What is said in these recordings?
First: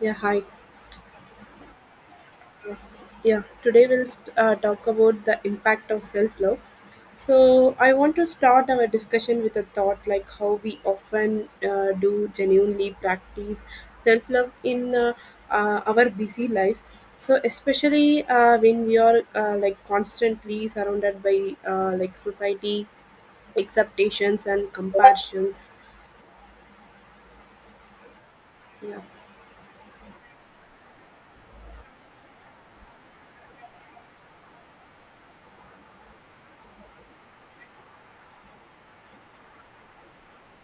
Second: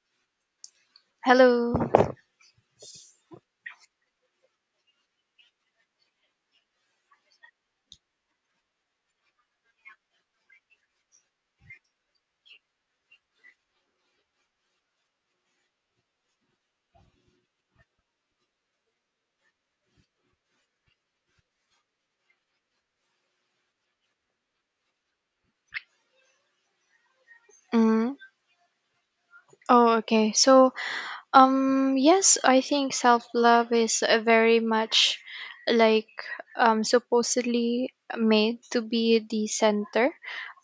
Yeah, hi. Hello. Yeah, today we'll talk about the impact of self love. So, I want to start our discussion with a thought like how we often do genuinely practice self love in our busy lives. So, especially when we are like constantly surrounded by like society expectations and comparisons. Mm. Yeah. Oh, okay. Yes, I think self love is a very much like supposedly made to be the center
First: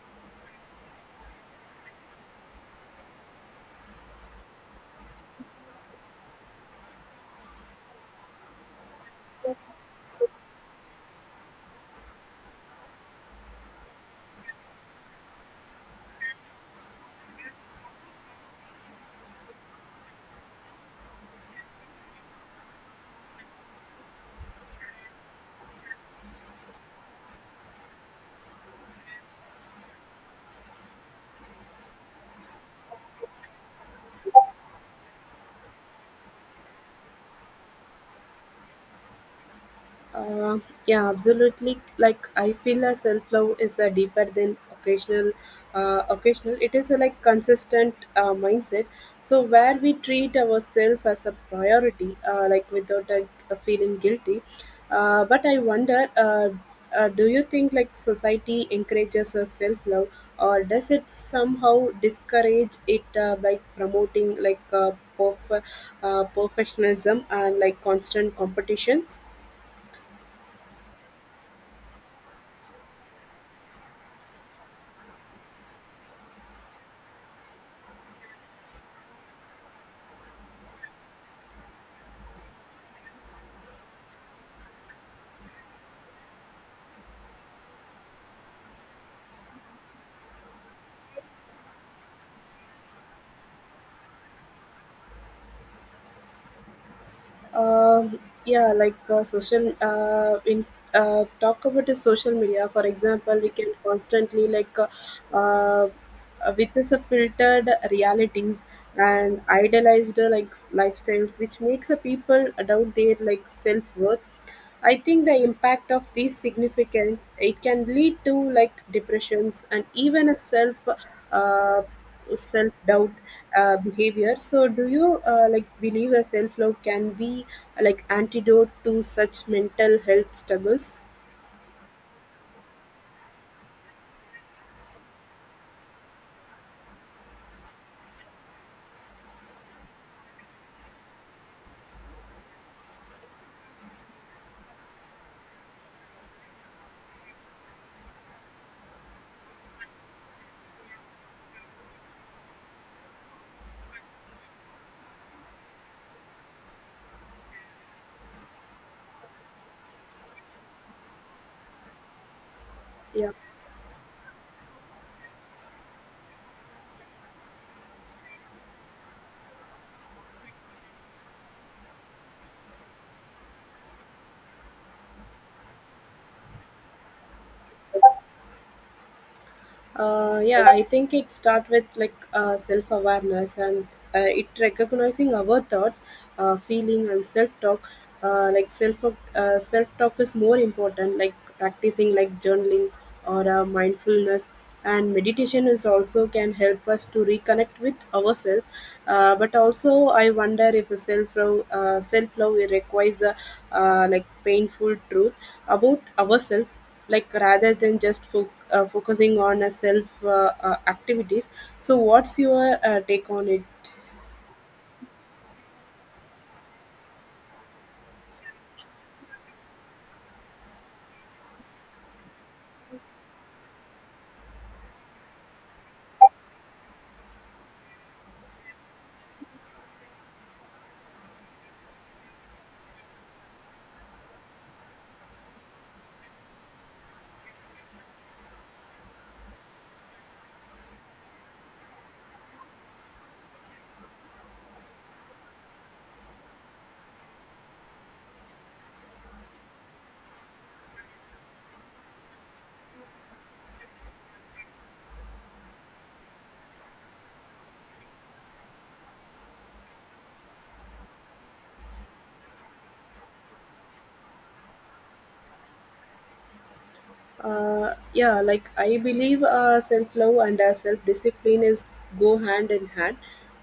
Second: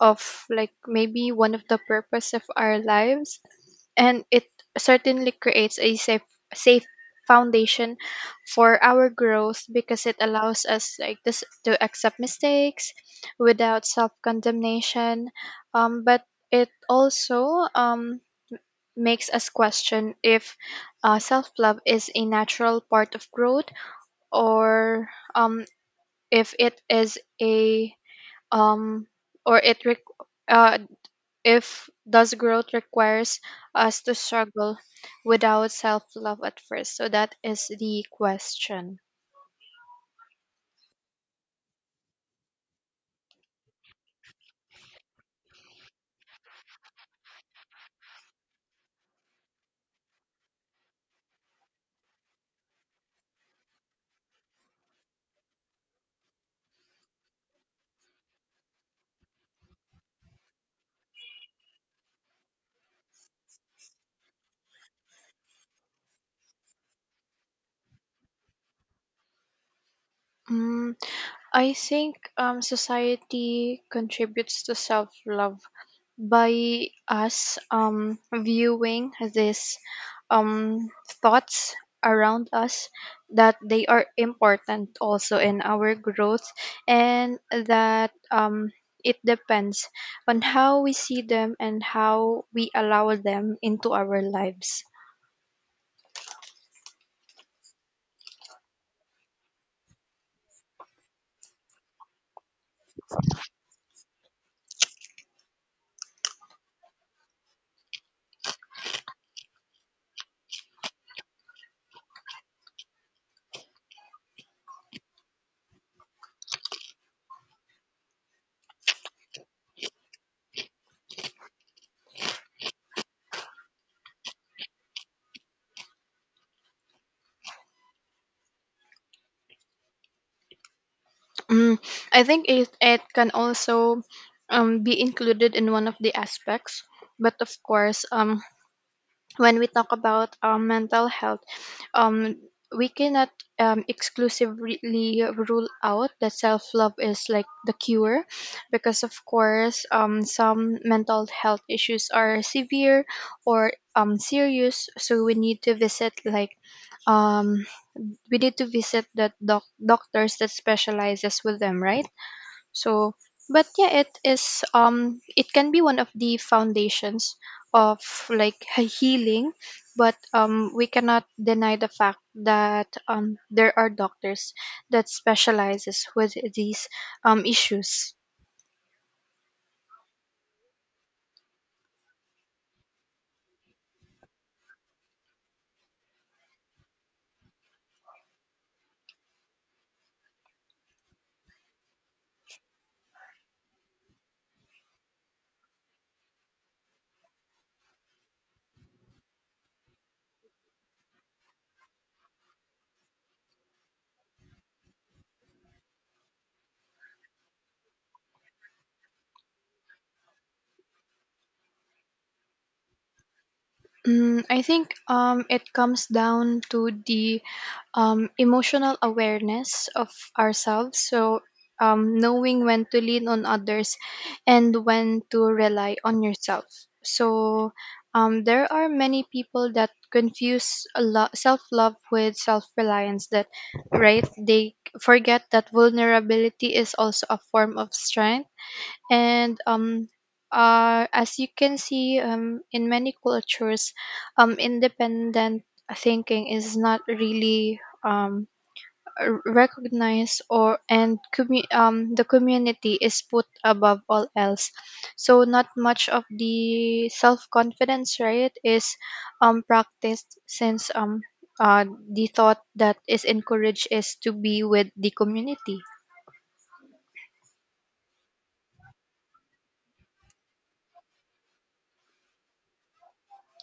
of like maybe one of the purpose of our lives, and it certainly creates a safe foundation for our growth because it allows us like this to accept mistakes without self condemnation. But it also makes us question if self love is a natural part of growth, or um, if it is a um, or it re- uh, if thus growth requires us to struggle without self-love at first. So that is the question. Uh, yeah, absolutely. Like I feel a self love is a deeper than occasional. Occasional, it is a like consistent mindset. So where we treat ourselves as a priority, like without a feeling guilty. But I wonder, do you think like society encourages a self love, or does it somehow discourage it by promoting like perf- professionalism and like constant competitions? mm, I think society contributes to self-love by us viewing these um, thoughts around us, that they are important also in our growth, and that it depends on how we see them and how we allow them into our lives. Um yeah, like social in talk about the social media. For example, we can constantly like uh, with this filtered realities and idealized like lifestyles, which makes a people doubt their like self worth. I think the impact of these significant. It can lead to like depressions and even a uh, self doubt behavior. So, do you like believe a self love can be like antidote to such mental health struggles? Mm, I think it can also be included in one of the aspects, but of course, when we talk about mental health, um, we cannot exclusively rule out that self love is like the cure, because of course some mental health issues are severe or serious. So we need to visit like um, we need to visit the doctors that specializes with them, right? So, Yeah. but yeah, it is. It can be one of the foundations of like healing, but we cannot deny the fact that there are doctors that specializes with these issues. Yeah, I think it starts with like self awareness and it recognizing our thoughts, feeling, and self talk. Self talk is more important. Like practicing like journaling or mindfulness and meditation is also can help us to reconnect with ourselves. But also, I wonder if self love requires a like painful truth about ourselves like rather than just focusing on a self activities. So what's your take on it? I think it comes down to the emotional awareness of ourselves. So, knowing when to lean on others and when to rely on yourself. So, there are many people that confuse self love with self reliance, right? They forget that vulnerability is also a form of strength, and as you can see, in many cultures, independent thinking is not really recognized, or the community is put above all else, so not much of the self-confidence, right, is practiced, since uh, the thought that is encouraged is to be with the community. Yeah, like I believe self-love and self-discipline is go hand in hand.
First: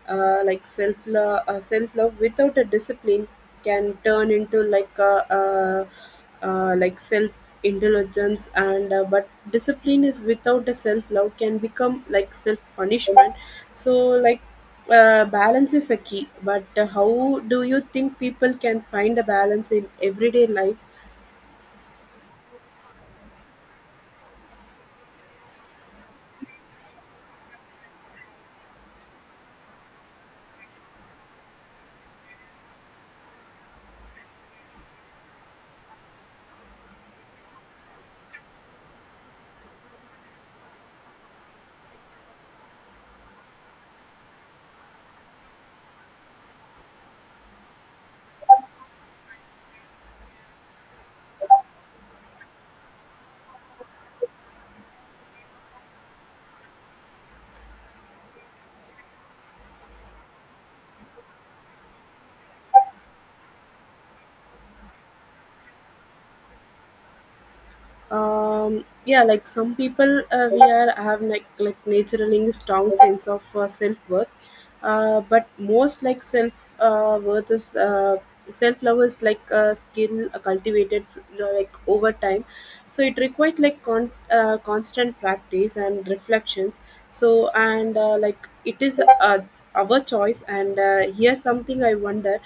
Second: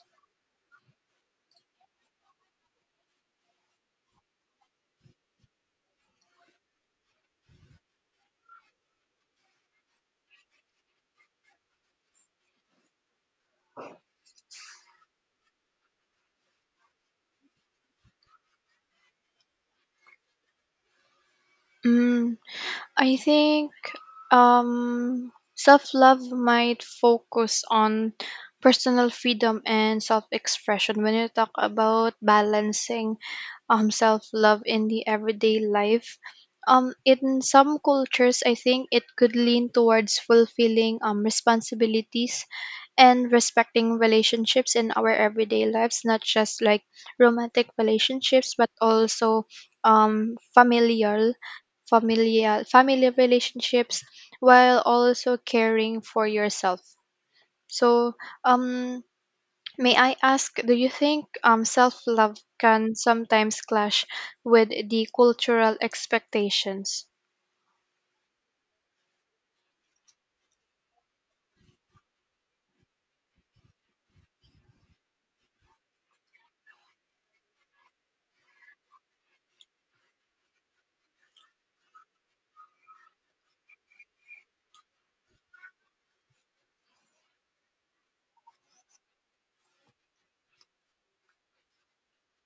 Self-love without a discipline can turn into like self indulgence, and but discipline is without a self-love can become like self-punishment. So like balance is a key, but how do you think people can find a balance in everyday life? mm, I think um, self love might focus on personal freedom and self expression. When you talk about balancing self love in the everyday life, in some cultures, I think it could lean towards fulfilling responsibilities and respecting relationships in our everyday lives, not just like romantic relationships, but also um familial familial family relationships, while also caring for yourself. So um may I ask, do you think self love can sometimes clash with the cultural expectations? Yeah, like some people we are have like naturally strong sense of self-worth, but most like uh, worth is uh, self-love is like a skill cultivated like over time. So it requires like constant practice and reflections. So, and like it is our choice, and here's something I wonder:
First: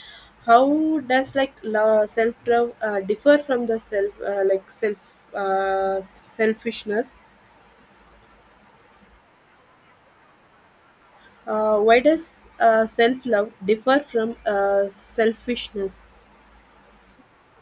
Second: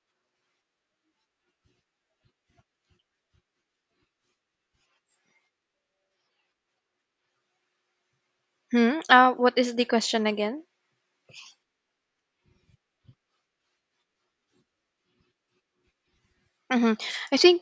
how does like la self love differ from the self like self selfishness? Hmm. What is the question again? Why does self love differ from selfishness? Hmm. I think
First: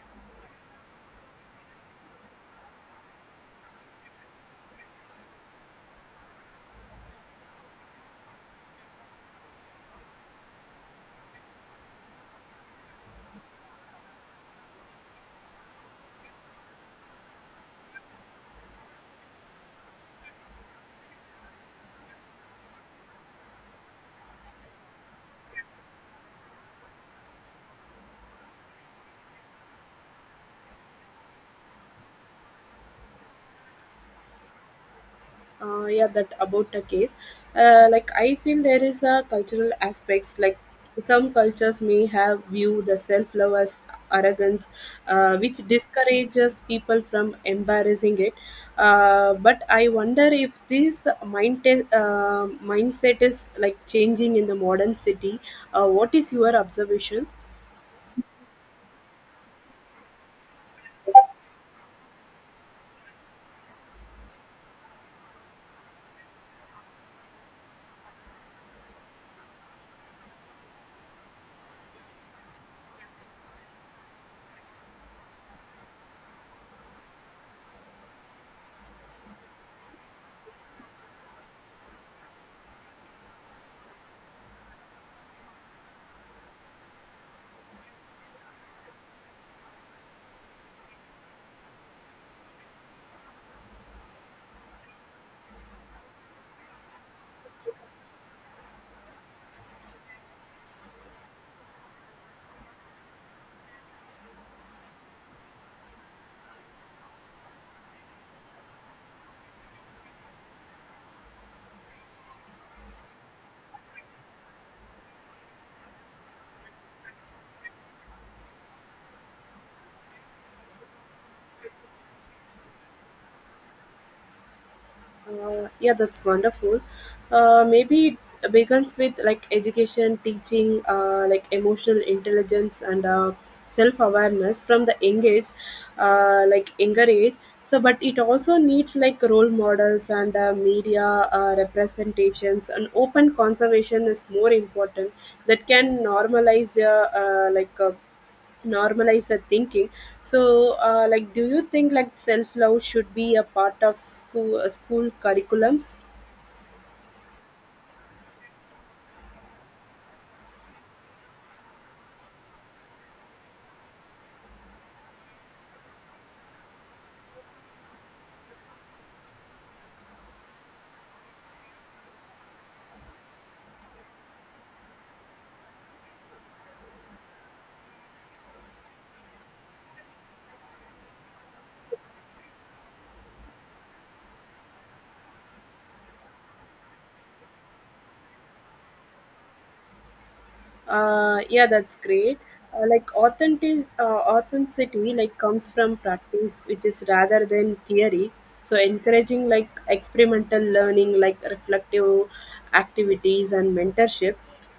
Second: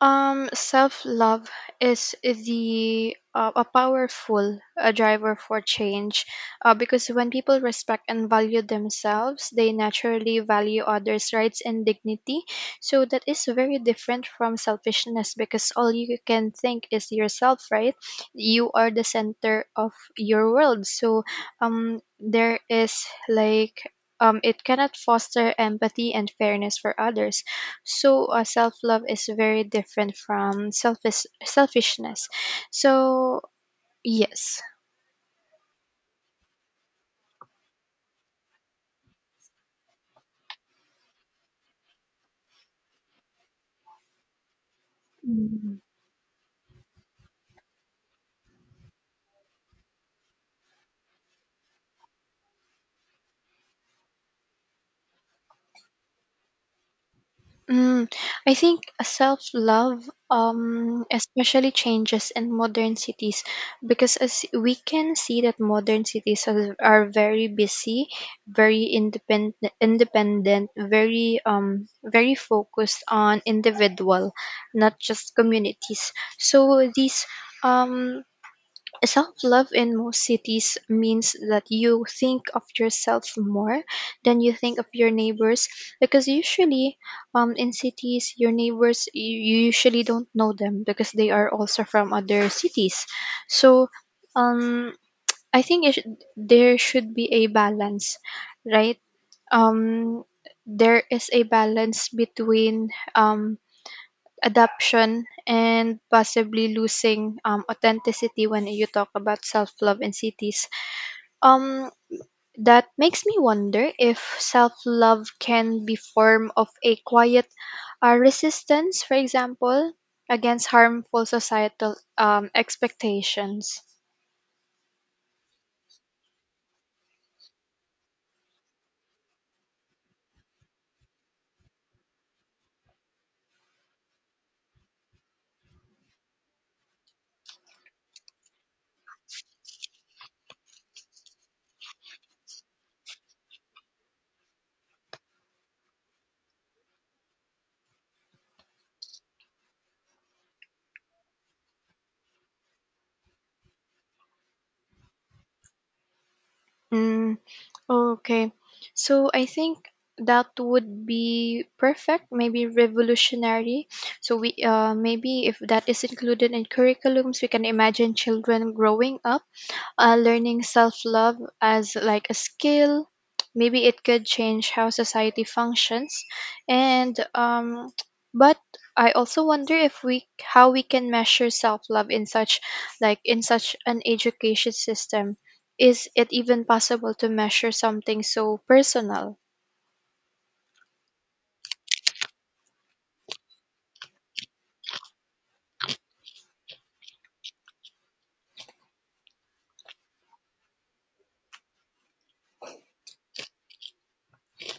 self love is the a powerful driver for change, because when people respect and value themselves, they naturally value others' rights and dignity. So that is very different from selfishness, because all you can think is yourself, right? You are the center of your world. So there is like it cannot foster empathy and fairness for others. So self-love is very different from selfishness. So yes. Yeah, that about the case. Like I feel there is a cultural aspects like some cultures may have view the self-love as arrogance, which Mm. discourages people from embarrassing it. But I wonder if this mind uh, mindset is like changing in the modern city. What is your observation? Mm, I think self love especially changes in modern cities, because as we can see, that modern cities are very busy, very independent, very very focused on individual, not just communities. So these um self love in most cities means that you think of yourself more than you think of your neighbors, because usually, in cities your neighbors, you usually don't know them because they are also from other cities. So um, I think there should be a balance, right? um, there is a balance between adaption and possibly losing authenticity when you talk about self-love in cities. um that makes me wonder if self-love can be form of a quiet resistance, for example, against harmful societal expectations. Yeah, that's wonderful. Maybe it begins with like education, teaching, like emotional intelligence and self awareness from the young age, like younger age. So, but it also needs like role models and media representations, and open conservation is more important that can normalize normalize the thinking. So like, do you think like self love should be a part of school curriculums? Mm. Okay. So I think that would be perfect, maybe revolutionary. So we maybe if that is included in curriculums, we can imagine children growing up learning self-love as like a skill. Maybe it could change how society functions. And but I also wonder if we how we can measure self-love in such, like in such an education system. Is it even possible to measure something so personal? Yeah, that's great. uh, like authentic uh, Authenticity like comes from practice, which is rather than theory. So encouraging like experimental learning, like reflective activities and mentorship,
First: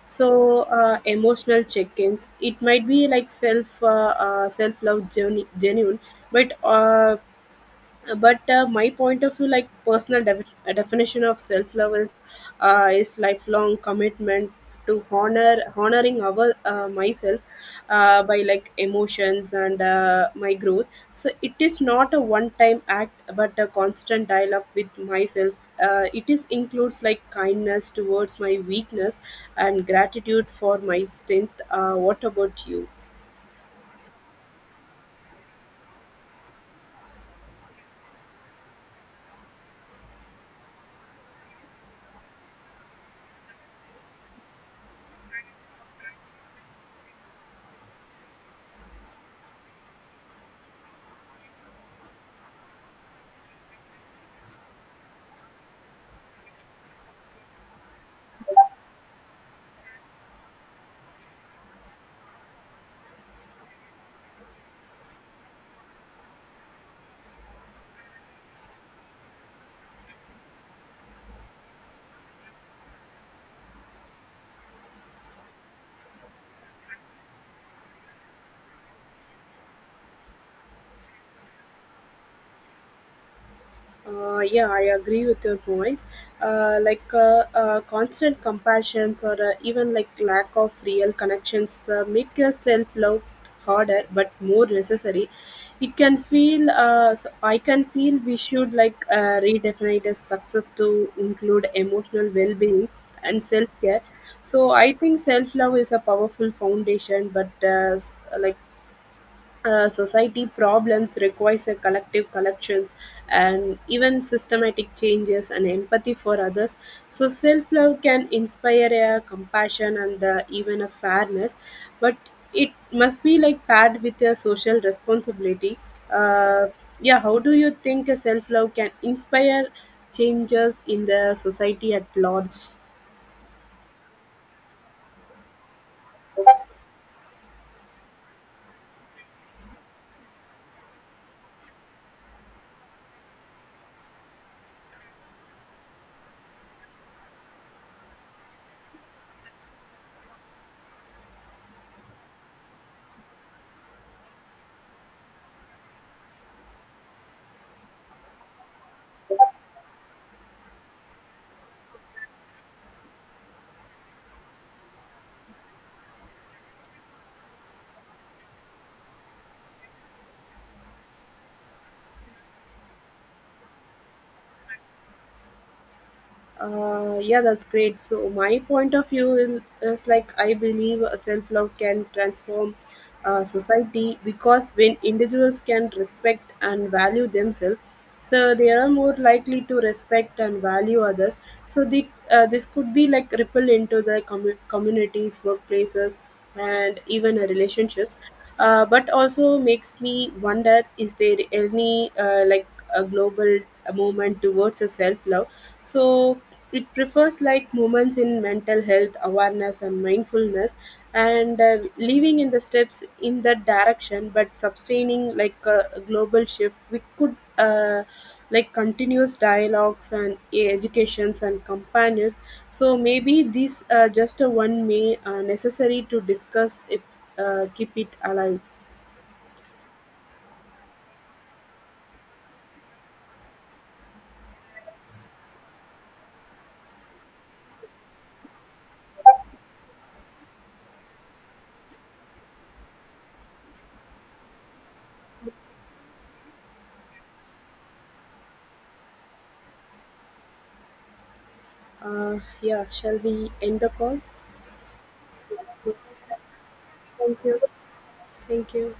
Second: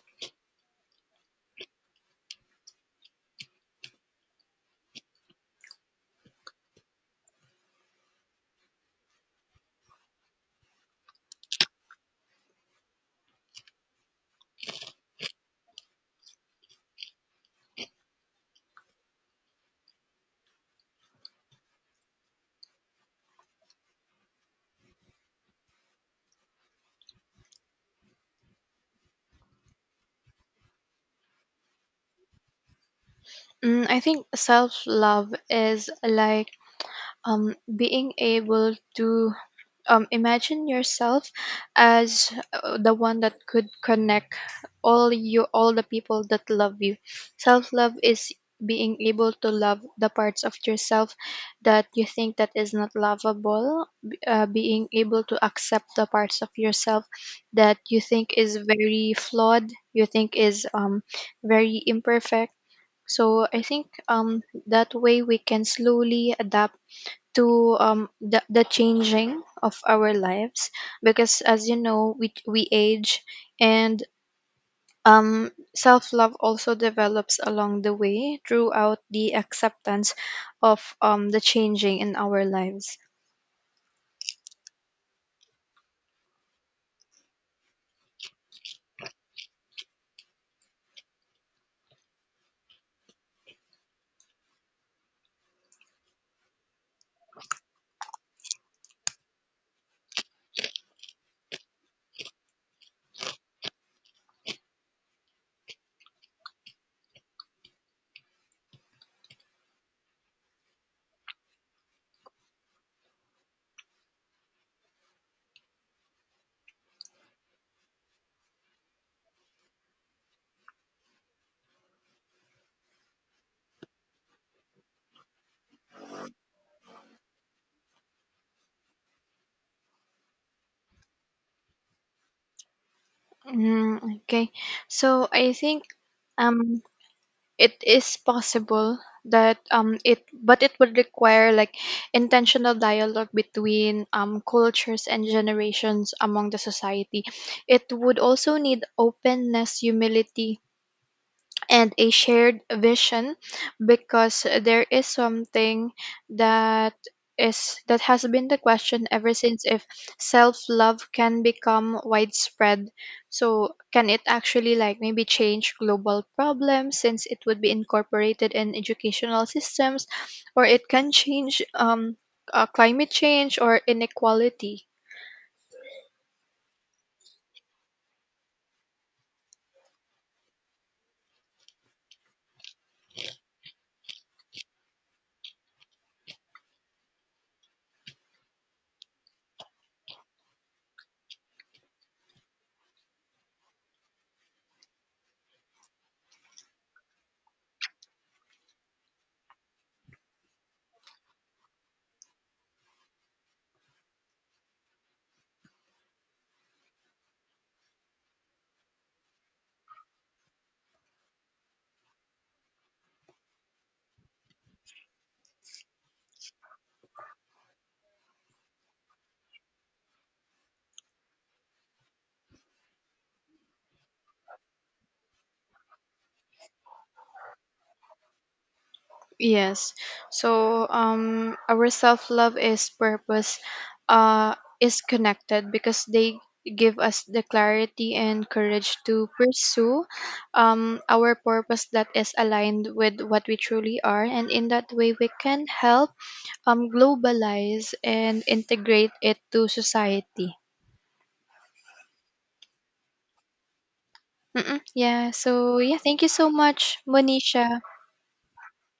so emotional check-ins, it might be like self love journey genuine. But uh, Uh, but uh, my point of view like personal definition of self love is lifelong commitment to honoring our myself by like emotions and my growth. So it is not a one time act but a constant dialogue with myself. It is includes like kindness towards my weakness and gratitude for my strength. What about you? I think self-love is like being able to imagine yourself as the one that could connect all the people that love you. Self love is being able to love the parts of yourself that you think that is not lovable, being able to accept the parts of yourself that you think is very flawed, you think is very imperfect. So I think that way we can slowly adapt to the changing of our lives, because as you know, we age, and self-love also develops along the way throughout the acceptance of the changing in our lives. Yeah, I agree with your points. Constant comparisons or even like lack of real connections make your self love harder but more necessary. It can feel, so I can feel we should like redefine as success to include emotional well being and self care. So I think self love is a powerful foundation, but like society problems requires a collective collections and even systematic changes and empathy for others. So self-love can inspire a compassion and even a fairness, but it must be like paired with a social responsibility. uh, yeah, how do you think a self-love can inspire changes in the society at large? Okay. So I think um, it is possible that it would require like intentional dialogue between cultures and generations among the society. It would also need openness, humility, and a shared vision, because there is something that is that has been the question ever since, if self love can become widespread. So can it actually like maybe change global problems, since it would be incorporated in educational systems, or it can change climate change or inequality? Yeah, that's great. So my point of view is like I believe self love can transform society because when individuals can respect and value themselves, so they are more likely to respect and value others. So the this could be like ripple into the communities, workplaces, and even relationships. But also makes me wonder, is there any like a global movement towards a self love? So it prefers like movements in mental health awareness and mindfulness, and leaving in the steps in that direction, but sustaining like a global shift we could like continuous dialogues and educations and companions. So maybe these are just a one may necessary to discuss it, keep it alive. Yes. So our self-love is purpose is connected, because they give us the clarity and courage to pursue our purpose that is aligned with what we truly are, and in that way we can help globalize and integrate it to society. Yeah, shall we end the call? Mm-mm. Yeah, so yeah, thank you so much, Thank you. Monisha. Thank you.